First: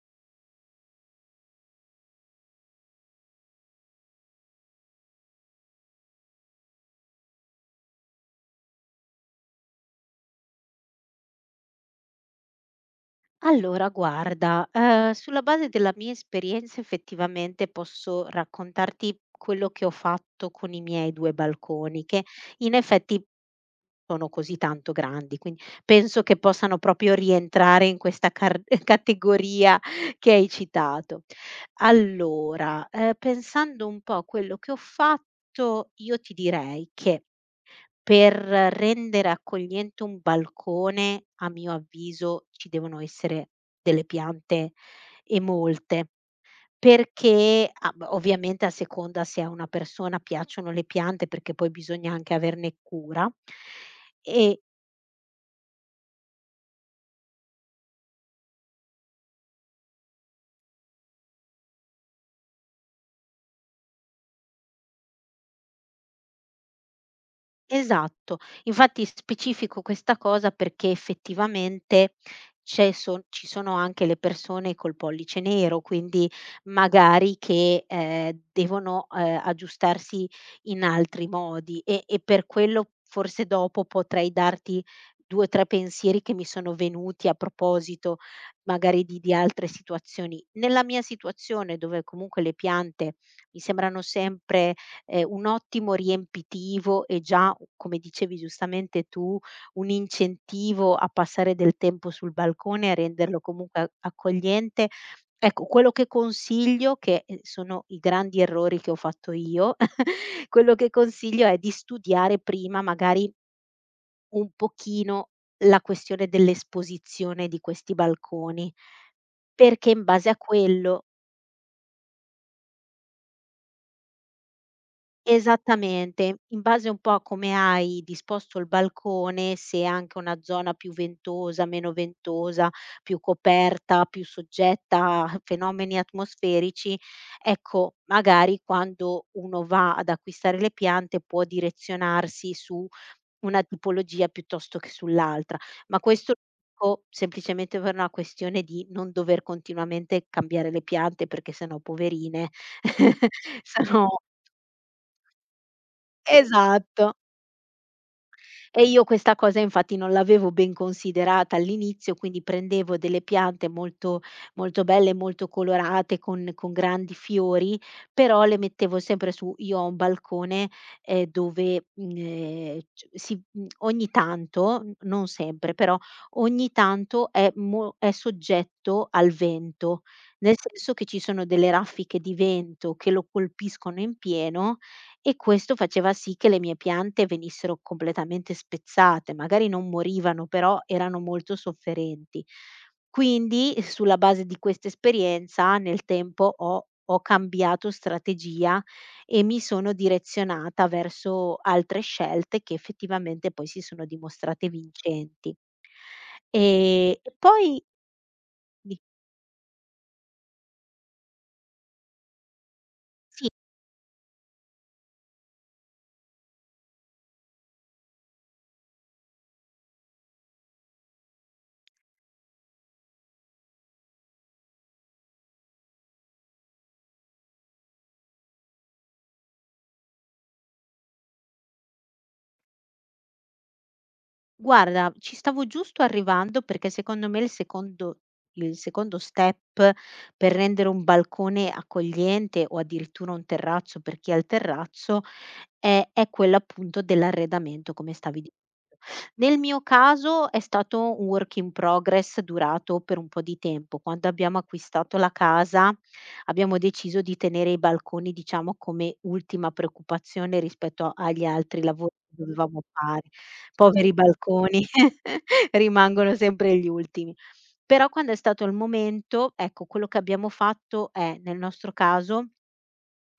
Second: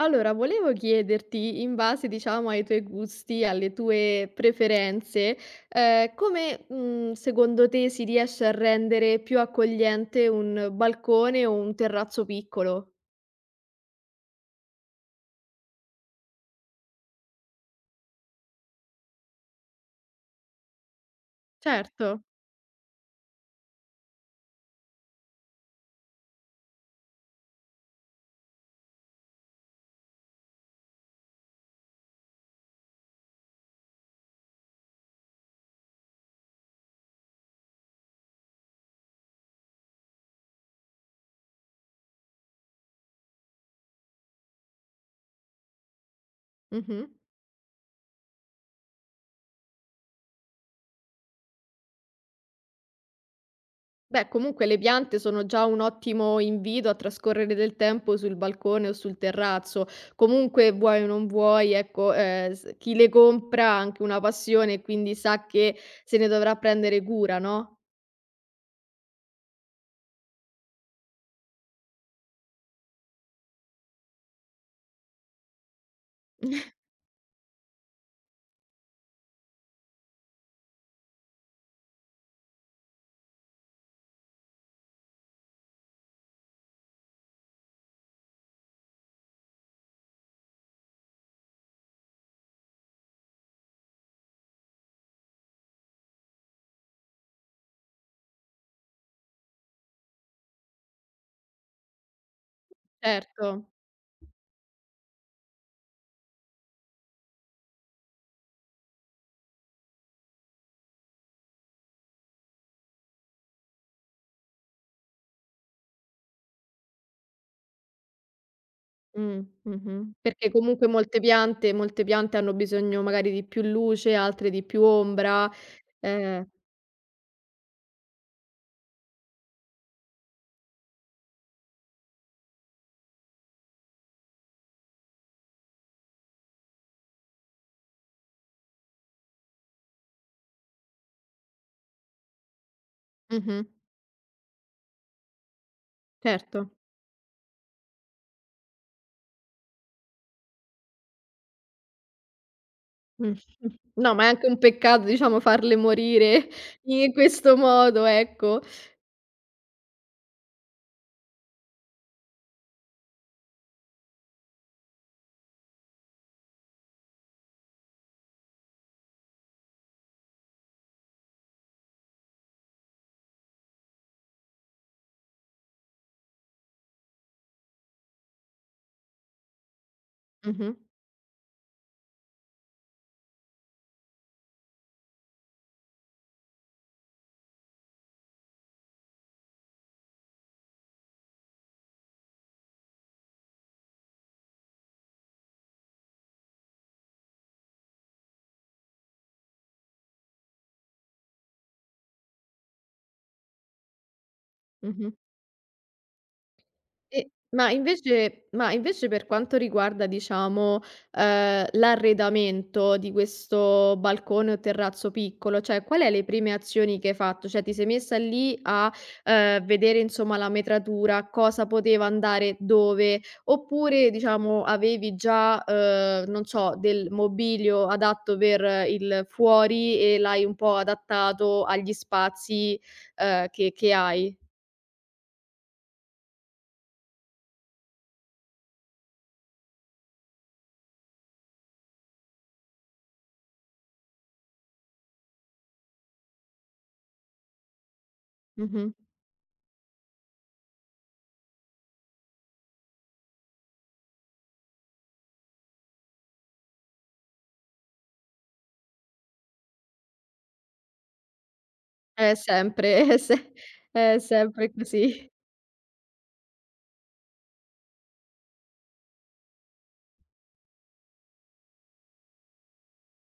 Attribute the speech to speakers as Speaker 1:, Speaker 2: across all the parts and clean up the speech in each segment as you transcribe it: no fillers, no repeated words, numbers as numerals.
Speaker 1: Allora, volevo chiederti, in base, diciamo, ai tuoi gusti, alle tue preferenze, secondo te si riesce a rendere più accogliente un balcone o un terrazzo piccolo?
Speaker 2: Allora guarda, sulla base della mia esperienza effettivamente posso raccontarti quello che ho fatto con i miei 2 balconi, che
Speaker 1: Certo.
Speaker 2: in effetti sono così tanto grandi, quindi penso che possano proprio rientrare in questa car categoria che hai citato. Allora, pensando un po' a quello che ho fatto, io ti direi che per rendere accogliente un balcone, a mio avviso, ci devono essere delle piante e molte,
Speaker 1: Mh-mh.
Speaker 2: perché a b ovviamente a seconda se a una persona piacciono le piante, perché poi bisogna anche averne cura,
Speaker 1: Beh,
Speaker 2: e
Speaker 1: comunque le piante sono già un ottimo invito a trascorrere del tempo sul balcone o sul terrazzo. Comunque, vuoi o non vuoi, ecco, s chi le compra ha anche una passione e quindi sa che se ne dovrà prendere cura, no?
Speaker 2: esatto. Infatti specifico questa cosa perché effettivamente c'è son ci sono anche le persone col pollice nero, quindi magari che, devono, aggiustarsi in altri modi e per quello forse dopo potrei darti 2, 3 pensieri che mi sono venuti a proposito magari di altre situazioni. Nella mia situazione dove comunque le piante mi sembrano sempre un ottimo riempitivo e già, come dicevi giustamente tu, un incentivo a passare del tempo sul balcone e a renderlo
Speaker 1: Certo.
Speaker 2: comunque a accogliente. Ecco, quello che consiglio che, sono i grandi errori che ho fatto io, quello che consiglio è di studiare prima magari un pochino la questione dell'esposizione di questi balconi, perché in
Speaker 1: Mh-mh.
Speaker 2: base a
Speaker 1: Perché comunque
Speaker 2: quello
Speaker 1: molte piante hanno bisogno magari di più luce, altre di più ombra,
Speaker 2: esattamente,
Speaker 1: ehm
Speaker 2: in base un po' a come hai disposto il balcone, se è anche una zona più ventosa, meno ventosa, più coperta, più soggetta a fenomeni atmosferici, ecco, magari quando uno va ad acquistare le piante può direzionarsi su
Speaker 1: mh-mh,
Speaker 2: una tipologia piuttosto che sull'altra. Ma questo lo
Speaker 1: certo.
Speaker 2: dico semplicemente per una questione di non dover continuamente cambiare le piante, perché sennò poverine
Speaker 1: Mh.
Speaker 2: sono
Speaker 1: No, ma è anche un peccato, diciamo, farle morire in
Speaker 2: esatto.
Speaker 1: questo modo, ecco.
Speaker 2: E io questa cosa infatti non l'avevo ben considerata all'inizio, quindi prendevo delle piante molto molto belle, molto colorate, con grandi fiori, però le mettevo sempre su io ho un balcone, dove, mhmm, c si mhmm, ogni tanto, n non sempre, però ogni tanto è mo è soggetto al vento, nel
Speaker 1: Mh-mh,
Speaker 2: senso che ci sono delle raffiche di vento che lo colpiscono in pieno e questo faceva sì che le mie piante venissero completamente spezzate, magari non morivano, però erano molto sofferenti. Quindi, sulla base di questa esperienza, nel tempo ho cambiato strategia e mi sono direzionata verso altre scelte che effettivamente poi si sono dimostrate
Speaker 1: mh-mh.
Speaker 2: vincenti.
Speaker 1: E
Speaker 2: E
Speaker 1: ma
Speaker 2: poi
Speaker 1: invece ma
Speaker 2: di
Speaker 1: invece per quanto riguarda, diciamo, l'arredamento di
Speaker 2: sì.
Speaker 1: questo balcone o terrazzo piccolo, cioè qual è le prime azioni che hai fatto? Cioè ti sei messa lì a, vedere insomma la metratura, cosa poteva andare dove, oppure diciamo avevi già, non so, del mobilio adatto per il fuori e l'hai un po' adattato agli spazi, che hai?
Speaker 2: Guarda, ci stavo giusto arrivando perché secondo me il secondo step per rendere un balcone accogliente o addirittura un terrazzo per chi ha il terrazzo è quello appunto dell'arredamento, come stavi dicendo.
Speaker 1: Mh-mh.
Speaker 2: Nel mio caso è stato un work in progress durato per un po' di tempo. Quando abbiamo acquistato la casa abbiamo deciso di tenere i balconi, diciamo, come ultima preoccupazione rispetto agli altri lavori che
Speaker 1: È
Speaker 2: dovevamo
Speaker 1: sempre è
Speaker 2: fare.
Speaker 1: se
Speaker 2: Poveri
Speaker 1: È sempre
Speaker 2: balconi,
Speaker 1: così.
Speaker 2: rimangono sempre gli ultimi. Però quando è stato il momento, ecco, quello che abbiamo fatto è, nel nostro caso,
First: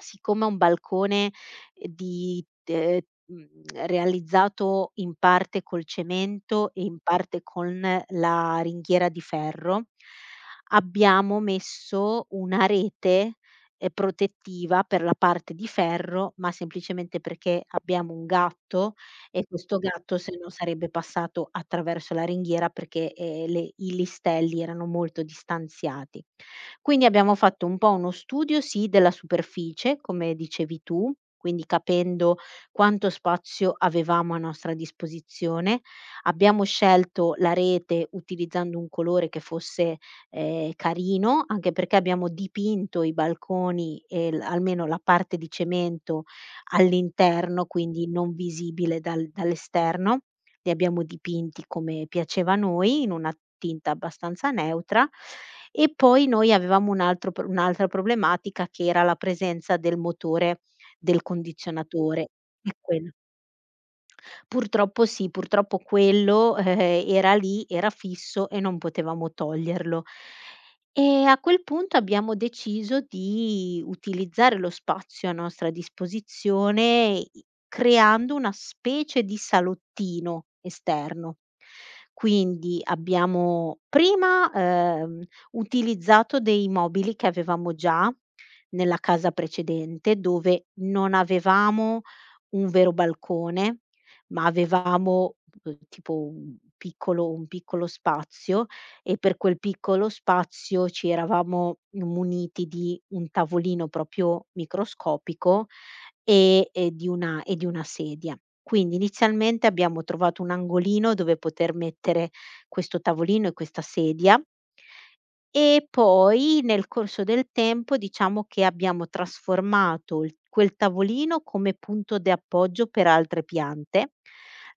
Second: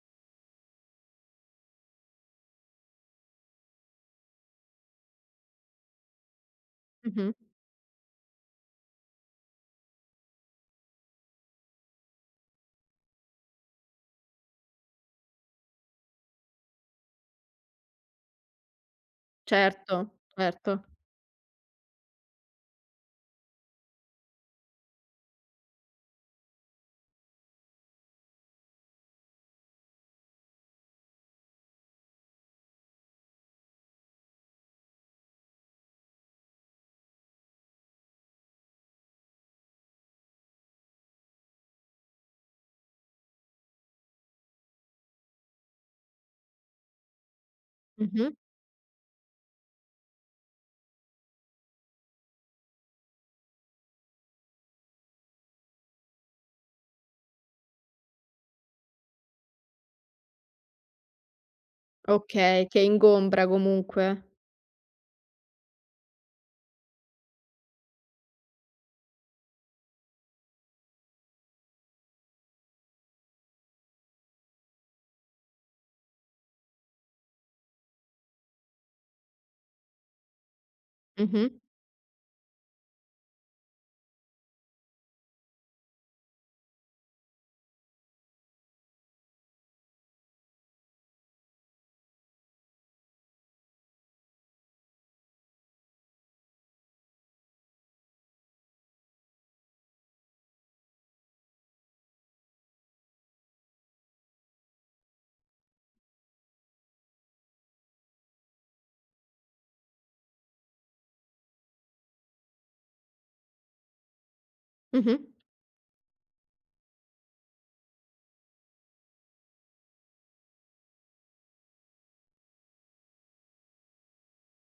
Speaker 2: siccome ho un balcone ehm, di ehm, mhmm, realizzato in parte col cemento e in
Speaker 1: Mh-mh.
Speaker 2: parte con la ringhiera di ferro, abbiamo messo una rete, protettiva per la parte di ferro, ma semplicemente perché abbiamo un gatto e questo
Speaker 1: Certo,
Speaker 2: gatto se no
Speaker 1: certo.
Speaker 2: sarebbe passato attraverso la ringhiera perché, le i listelli erano molto distanziati. Quindi abbiamo fatto un po' uno studio, sì, della superficie, come dicevi tu, quindi capendo quanto spazio avevamo a nostra disposizione. Abbiamo scelto la rete utilizzando un colore che fosse, carino, anche perché abbiamo dipinto i balconi e l almeno la parte di cemento all'interno, quindi
Speaker 1: Mh-mh.
Speaker 2: non visibile dall'esterno. Li abbiamo dipinti come piaceva a noi, in una tinta abbastanza neutra e poi noi avevamo un'altra problematica che era la presenza del motore del condizionatore
Speaker 1: Okay,
Speaker 2: e
Speaker 1: che
Speaker 2: quello
Speaker 1: ingombra comunque.
Speaker 2: purtroppo sì, purtroppo quello, era lì, era fisso e non potevamo toglierlo. E a quel punto abbiamo deciso di utilizzare lo spazio a nostra disposizione i creando una specie di salottino esterno.
Speaker 1: Mh-mh.
Speaker 2: Quindi abbiamo prima, utilizzato dei mobili che avevamo già nella casa precedente, dove non avevamo un vero balcone ma avevamo, tipo un piccolo spazio e per quel piccolo spazio ci eravamo muniti di un tavolino proprio microscopico e di una sedia. Quindi inizialmente abbiamo trovato un angolino dove poter mettere questo tavolino e questa sedia
Speaker 1: Mh-mh.
Speaker 2: e poi nel corso del tempo diciamo che abbiamo trasformato il quel tavolino come punto di appoggio per altre piante.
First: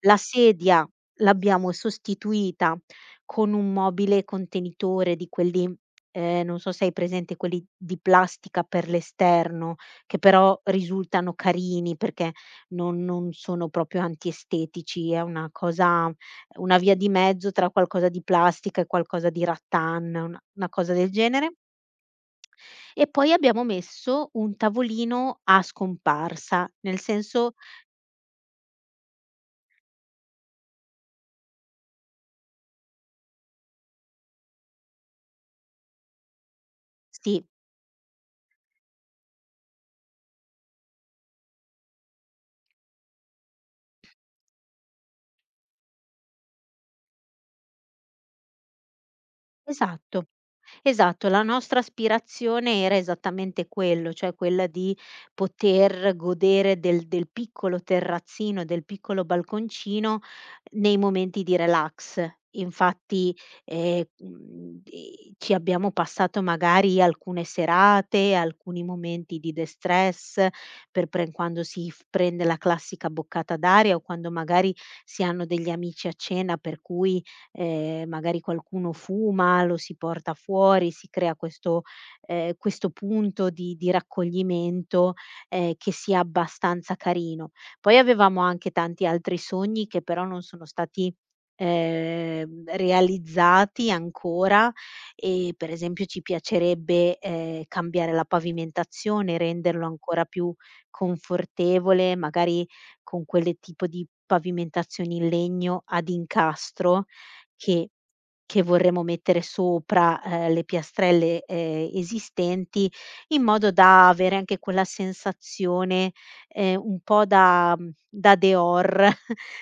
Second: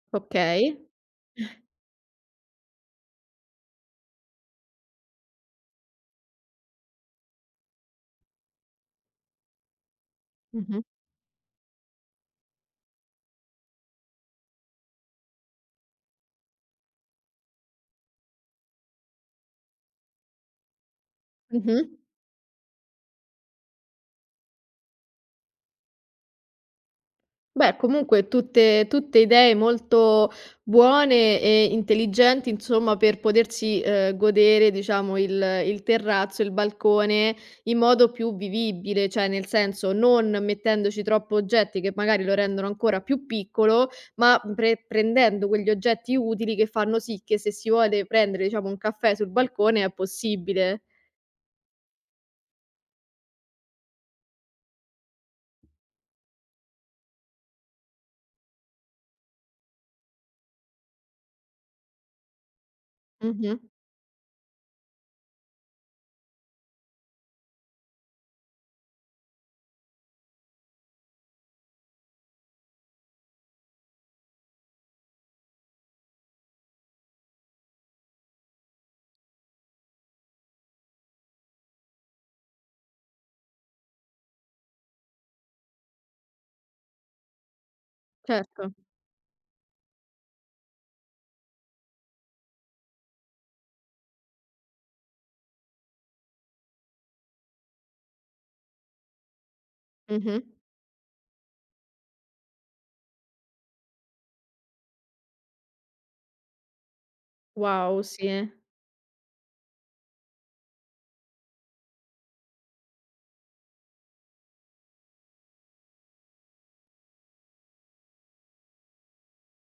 Speaker 2: La
Speaker 1: Okay.
Speaker 2: sedia l'abbiamo sostituita con un mobile contenitore di quelli non so se hai presente quelli di plastica per l'esterno, che però
Speaker 1: Mh-mh.
Speaker 2: risultano carini perché non sono proprio antiestetici, è una cosa, una via di mezzo tra qualcosa di plastica e qualcosa di rattan, una cosa del genere.
Speaker 1: Mh-mh.
Speaker 2: E poi abbiamo messo un tavolino a scomparsa, nel senso
Speaker 1: Beh, comunque tutte idee molto buone e intelligenti, insomma, per potersi, godere, diciamo, il terrazzo, il balcone
Speaker 2: sì.
Speaker 1: in modo più vivibile, cioè nel senso non mettendoci troppo oggetti che magari lo rendono ancora più piccolo, ma pre prendendo quegli oggetti utili che fanno sì che se si vuole prendere, diciamo, un caffè sul balcone è
Speaker 2: Esatto,
Speaker 1: possibile.
Speaker 2: esatto. La nostra aspirazione era esattamente quello, cioè quella di poter godere del piccolo terrazzino, del piccolo balconcino nei momenti di relax. Infatti,
Speaker 1: Mh-mh.
Speaker 2: ci abbiamo passato magari alcune serate, alcuni momenti di de-stress per pre quando si f prende la classica boccata d'aria o quando magari si hanno degli amici a cena per cui, magari qualcuno fuma, lo si porta fuori, si crea questo, questo punto di raccoglimento, che sia abbastanza carino. Poi avevamo anche
Speaker 1: Certo.
Speaker 2: tanti altri sogni che però non sono stati, realizzati ancora e per esempio ci piacerebbe, cambiare la pavimentazione, renderlo ancora
Speaker 1: Mh-mh.
Speaker 2: più confortevole, magari con quelle tipo di pavimentazioni in legno ad incastro, che
Speaker 1: Wow, sì.
Speaker 2: che vorremmo mettere sopra, le piastrelle, esistenti, in modo da avere anche quella sensazione, un po' da Dior,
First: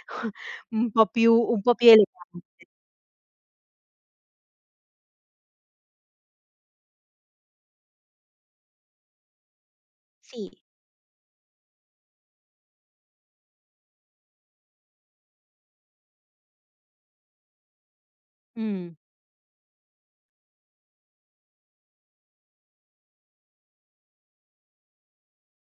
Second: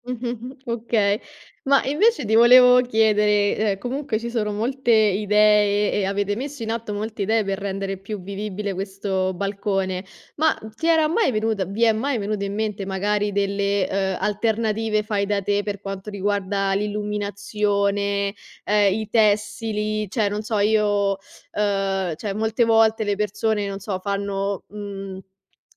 Speaker 1: Mh-mh,
Speaker 2: un po'
Speaker 1: okay.
Speaker 2: più
Speaker 1: Ma invece ti
Speaker 2: elegante.
Speaker 1: volevo chiedere, comunque ci sono molte idee e avete messo in atto molte idee per rendere più vivibile questo balcone,
Speaker 2: Sì,
Speaker 1: ma ti era mai venuta vi è mai venuto in mente magari delle, alternative fai da te per quanto riguarda l'illuminazione,
Speaker 2: mh.
Speaker 1: i tessili? Cioè non so io, cioè molte volte le persone, non so, fanno,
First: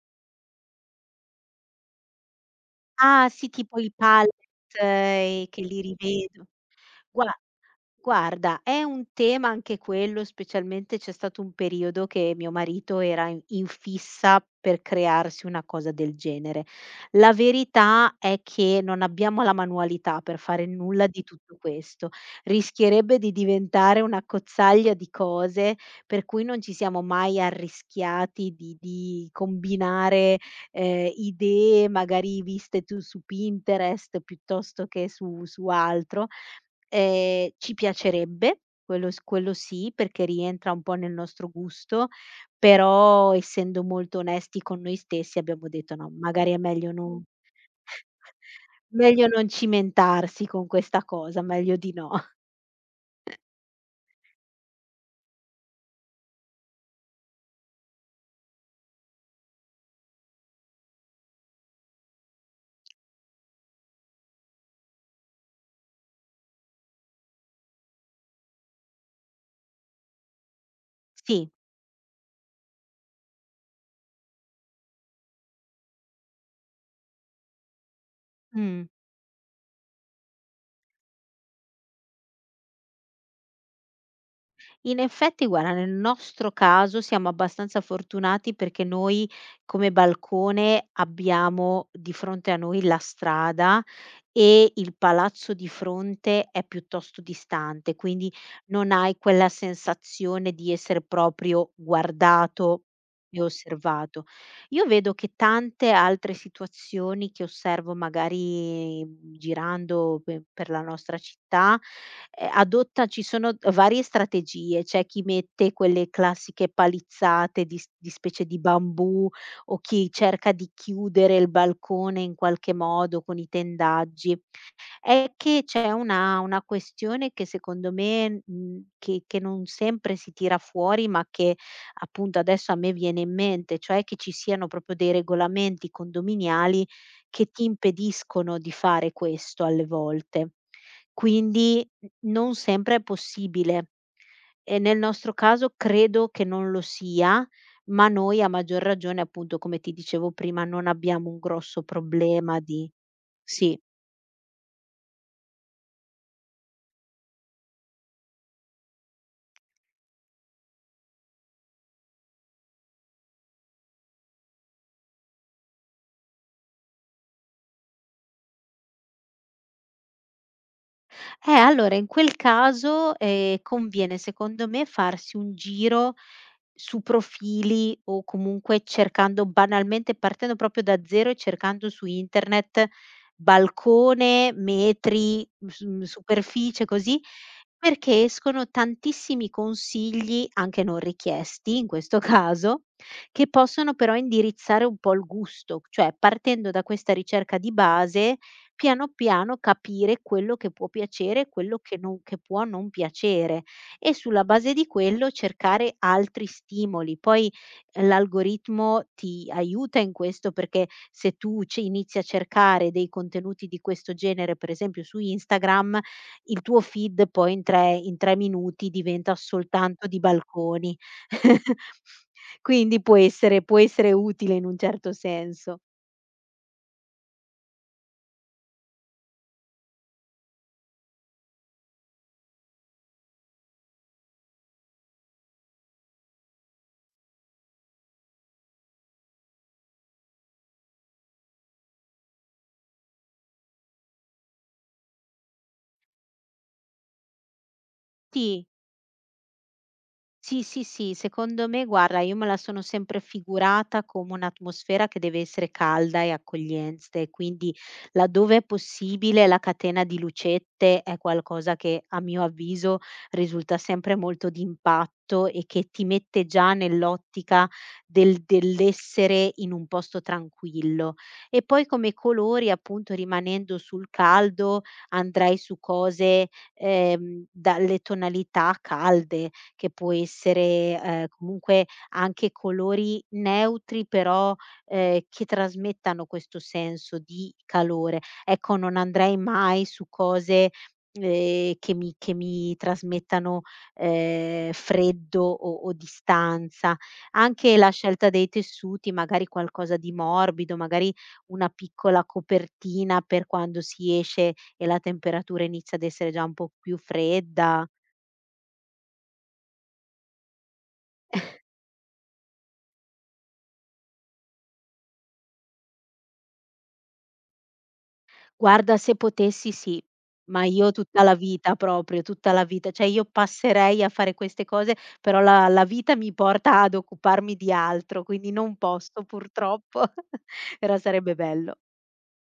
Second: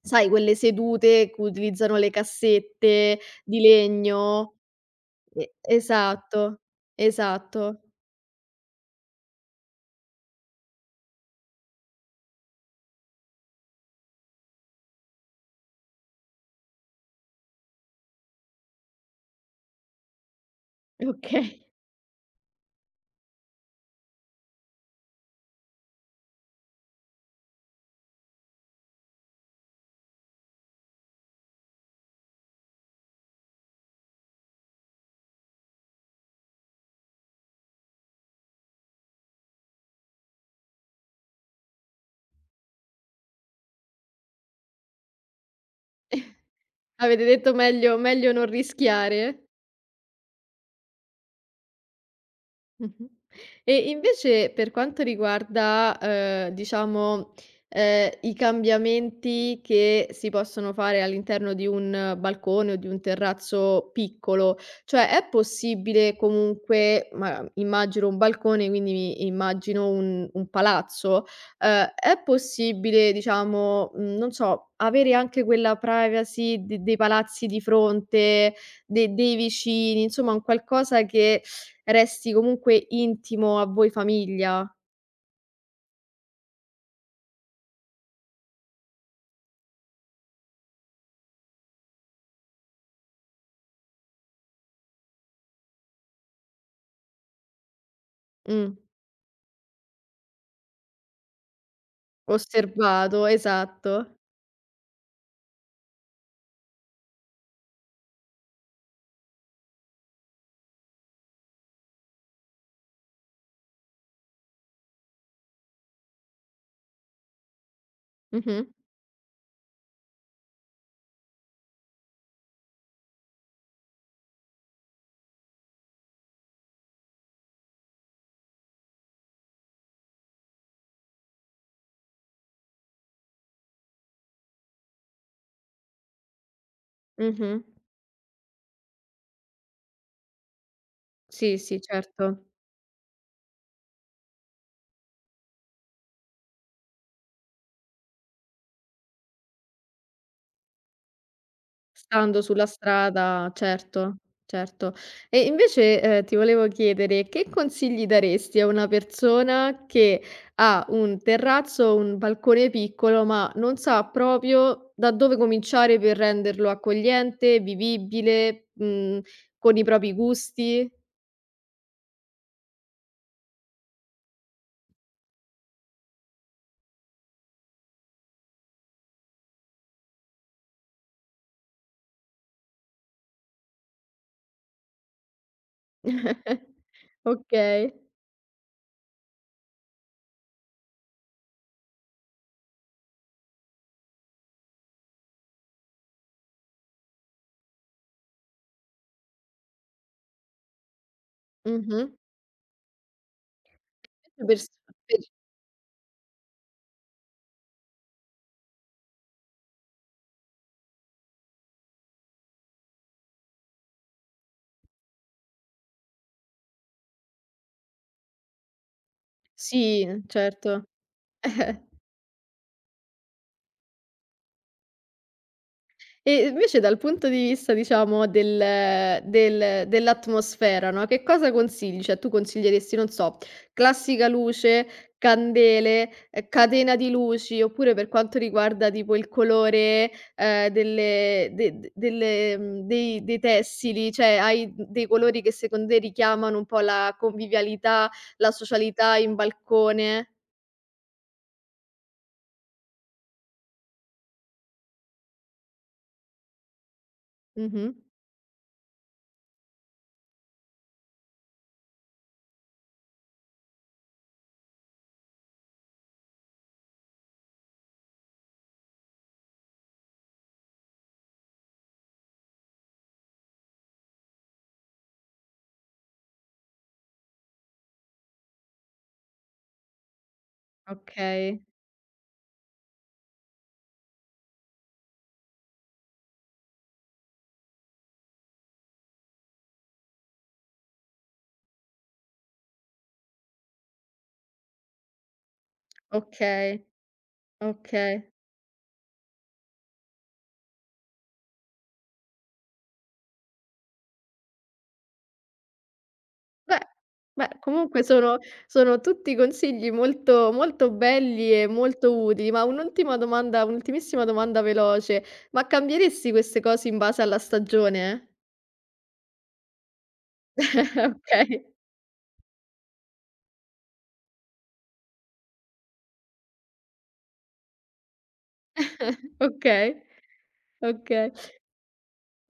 Speaker 1: sai quelle sedute che utilizzano le cassette,
Speaker 2: Ah, sì,
Speaker 1: di
Speaker 2: tipo i palette,
Speaker 1: legno, e
Speaker 2: che li rivedo.
Speaker 1: esatto,
Speaker 2: Gua
Speaker 1: esatto.
Speaker 2: Guarda, è un tema anche quello, specialmente c'è stato un periodo che mio marito era in fissa per crearsi una cosa del genere. La verità è che non abbiamo la manualità per fare nulla di tutto
Speaker 1: Okay.
Speaker 2: questo. Rischierebbe di diventare un'accozzaglia di cose, per cui non ci siamo mai arrischiati di combinare, idee magari viste tu su Pinterest piuttosto che su altro. Ci piacerebbe, quello sì, perché rientra un po' nel nostro gusto, però essendo molto onesti con noi stessi abbiamo detto: "No, magari è meglio non,
Speaker 1: Avete detto meglio non
Speaker 2: meglio non
Speaker 1: rischiare?
Speaker 2: cimentarsi con questa cosa, meglio di no."
Speaker 1: Mh-mh. E invece per quanto riguarda, diciamo, i cambiamenti che si possono fare all'interno di un balcone o di un terrazzo piccolo, cioè è possibile comunque ma immagino un balcone, quindi mi immagino un palazzo,
Speaker 2: Sì,
Speaker 1: è possibile diciamo, non so, avere anche quella privacy de dei palazzi di fronte,
Speaker 2: mh.
Speaker 1: de dei vicini, insomma un qualcosa che resti comunque intimo a voi famiglia.
Speaker 2: In effetti guarda, nel nostro caso siamo abbastanza fortunati perché noi come balcone abbiamo di fronte a noi la strada e il palazzo di fronte è piuttosto distante, quindi
Speaker 1: Mh,
Speaker 2: non hai quella sensazione di essere proprio guardato
Speaker 1: osservato,
Speaker 2: e
Speaker 1: esatto.
Speaker 2: osservato. Io vedo che tante altre situazioni che osservo magari girando pe per la nostra città, adotta ci sono varie strategie, c'è chi mette quelle classiche palizzate di specie di
Speaker 1: Mh-mh,
Speaker 2: bambù o chi cerca di chiudere il balcone in qualche modo con i tendaggi. È che c'è una questione che secondo me, che non sempre si tira fuori, ma che appunto adesso a me viene in mente, cioè che ci siano proprio dei regolamenti condominiali che
Speaker 1: mh-mh.
Speaker 2: ti impediscono di fare questo alle volte.
Speaker 1: Sì, sì,
Speaker 2: Quindi n
Speaker 1: certo.
Speaker 2: non sempre è possibile e nel nostro caso credo che non lo sia, ma noi a maggior ragione, appunto, come ti dicevo prima, non abbiamo un grosso
Speaker 1: Stando
Speaker 2: problema
Speaker 1: sulla
Speaker 2: di
Speaker 1: strada,
Speaker 2: sì.
Speaker 1: certo, certo. E invece, ti volevo chiedere che consigli daresti a una persona che ha un terrazzo o un balcone piccolo, ma non sa proprio da dove cominciare per renderlo accogliente, vivibile, con i propri gusti?
Speaker 2: Allora in quel caso, conviene secondo me farsi un giro su profili o comunque cercando banalmente partendo proprio da 0 e cercando su internet balcone, metri, superficie così,
Speaker 1: Okay.
Speaker 2: perché escono tantissimi consigli, anche non richiesti in questo caso, che possono però indirizzare un po' il gusto, cioè partendo da questa ricerca di base piano piano capire quello che può piacere e quello
Speaker 1: Mh-mh.
Speaker 2: che può non piacere e sulla
Speaker 1: Per s
Speaker 2: base di
Speaker 1: per
Speaker 2: quello cercare altri stimoli. Poi l'algoritmo ti aiuta in questo perché se tu ce inizi a cercare dei contenuti di questo genere, per esempio su Instagram, il tuo feed poi in 3 minuti diventa soltanto
Speaker 1: sì,
Speaker 2: di
Speaker 1: certo.
Speaker 2: balconi. Quindi può essere, utile in un certo senso.
Speaker 1: E invece dal punto di vista diciamo del dell'atmosfera, no, che cosa consigli? Cioè tu consiglieresti, non so, classica luce, candele, catena di luci, oppure per quanto riguarda tipo il colore, delle de de delle dei dei tessili, cioè hai dei colori che secondo te richiamano un po' la convivialità, la
Speaker 2: Sì.
Speaker 1: socialità in balcone?
Speaker 2: Sì, sì, sì, secondo me guarda, io me la sono sempre figurata come un'atmosfera che deve essere calda e accogliente, quindi
Speaker 1: Mh-mh.
Speaker 2: laddove è possibile la catena di lucette è qualcosa che a mio avviso risulta sempre molto d'impatto e che ti mette già nell'ottica dell'essere in un posto tranquillo. E poi come colori, appunto, rimanendo sul caldo, andrai su cose, dalle tonalità calde che può essere,
Speaker 1: Okay,
Speaker 2: comunque anche colori neutri però, che trasmettano questo senso di calore. Ecco, non andrei mai su cose, che mi trasmettano, freddo o
Speaker 1: okay,
Speaker 2: distanza. Anche la
Speaker 1: okay.
Speaker 2: scelta dei tessuti, magari qualcosa di morbido, magari una piccola copertina per quando si esce e la temperatura inizia ad essere già un po'
Speaker 1: Beh,
Speaker 2: più
Speaker 1: beh,
Speaker 2: fredda.
Speaker 1: comunque sono sono tutti consigli molto molto belli e molto utili, ma un'ultimissima domanda veloce: ma cambieresti queste cose in base alla stagione?
Speaker 2: Guarda, se potessi sì, ma io tutta la
Speaker 1: Okay,
Speaker 2: vita proprio, tutta la vita. Cioè io passerei a fare queste cose, però la vita mi porta ad occuparmi di altro, quindi non posso purtroppo,
Speaker 1: okay,
Speaker 2: però
Speaker 1: okay,
Speaker 2: sarebbe bello.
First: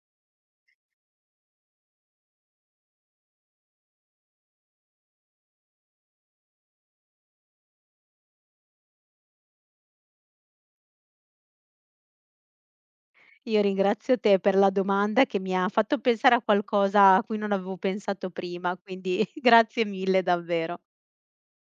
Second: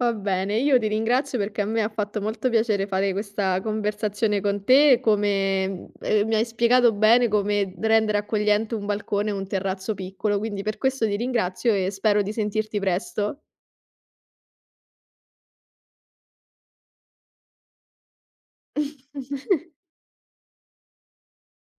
Speaker 1: va bene. Io ti ringrazio perché a me ha fatto molto piacere fare questa conversazione con te, come mi hai spiegato bene come d rendere accogliente un balcone o un terrazzo piccolo, quindi per questo ti ringrazio e spero di sentirti presto.
Speaker 2: Io ringrazio te per la domanda che mi ha fatto pensare a qualcosa a cui non avevo pensato prima, quindi grazie mille davvero.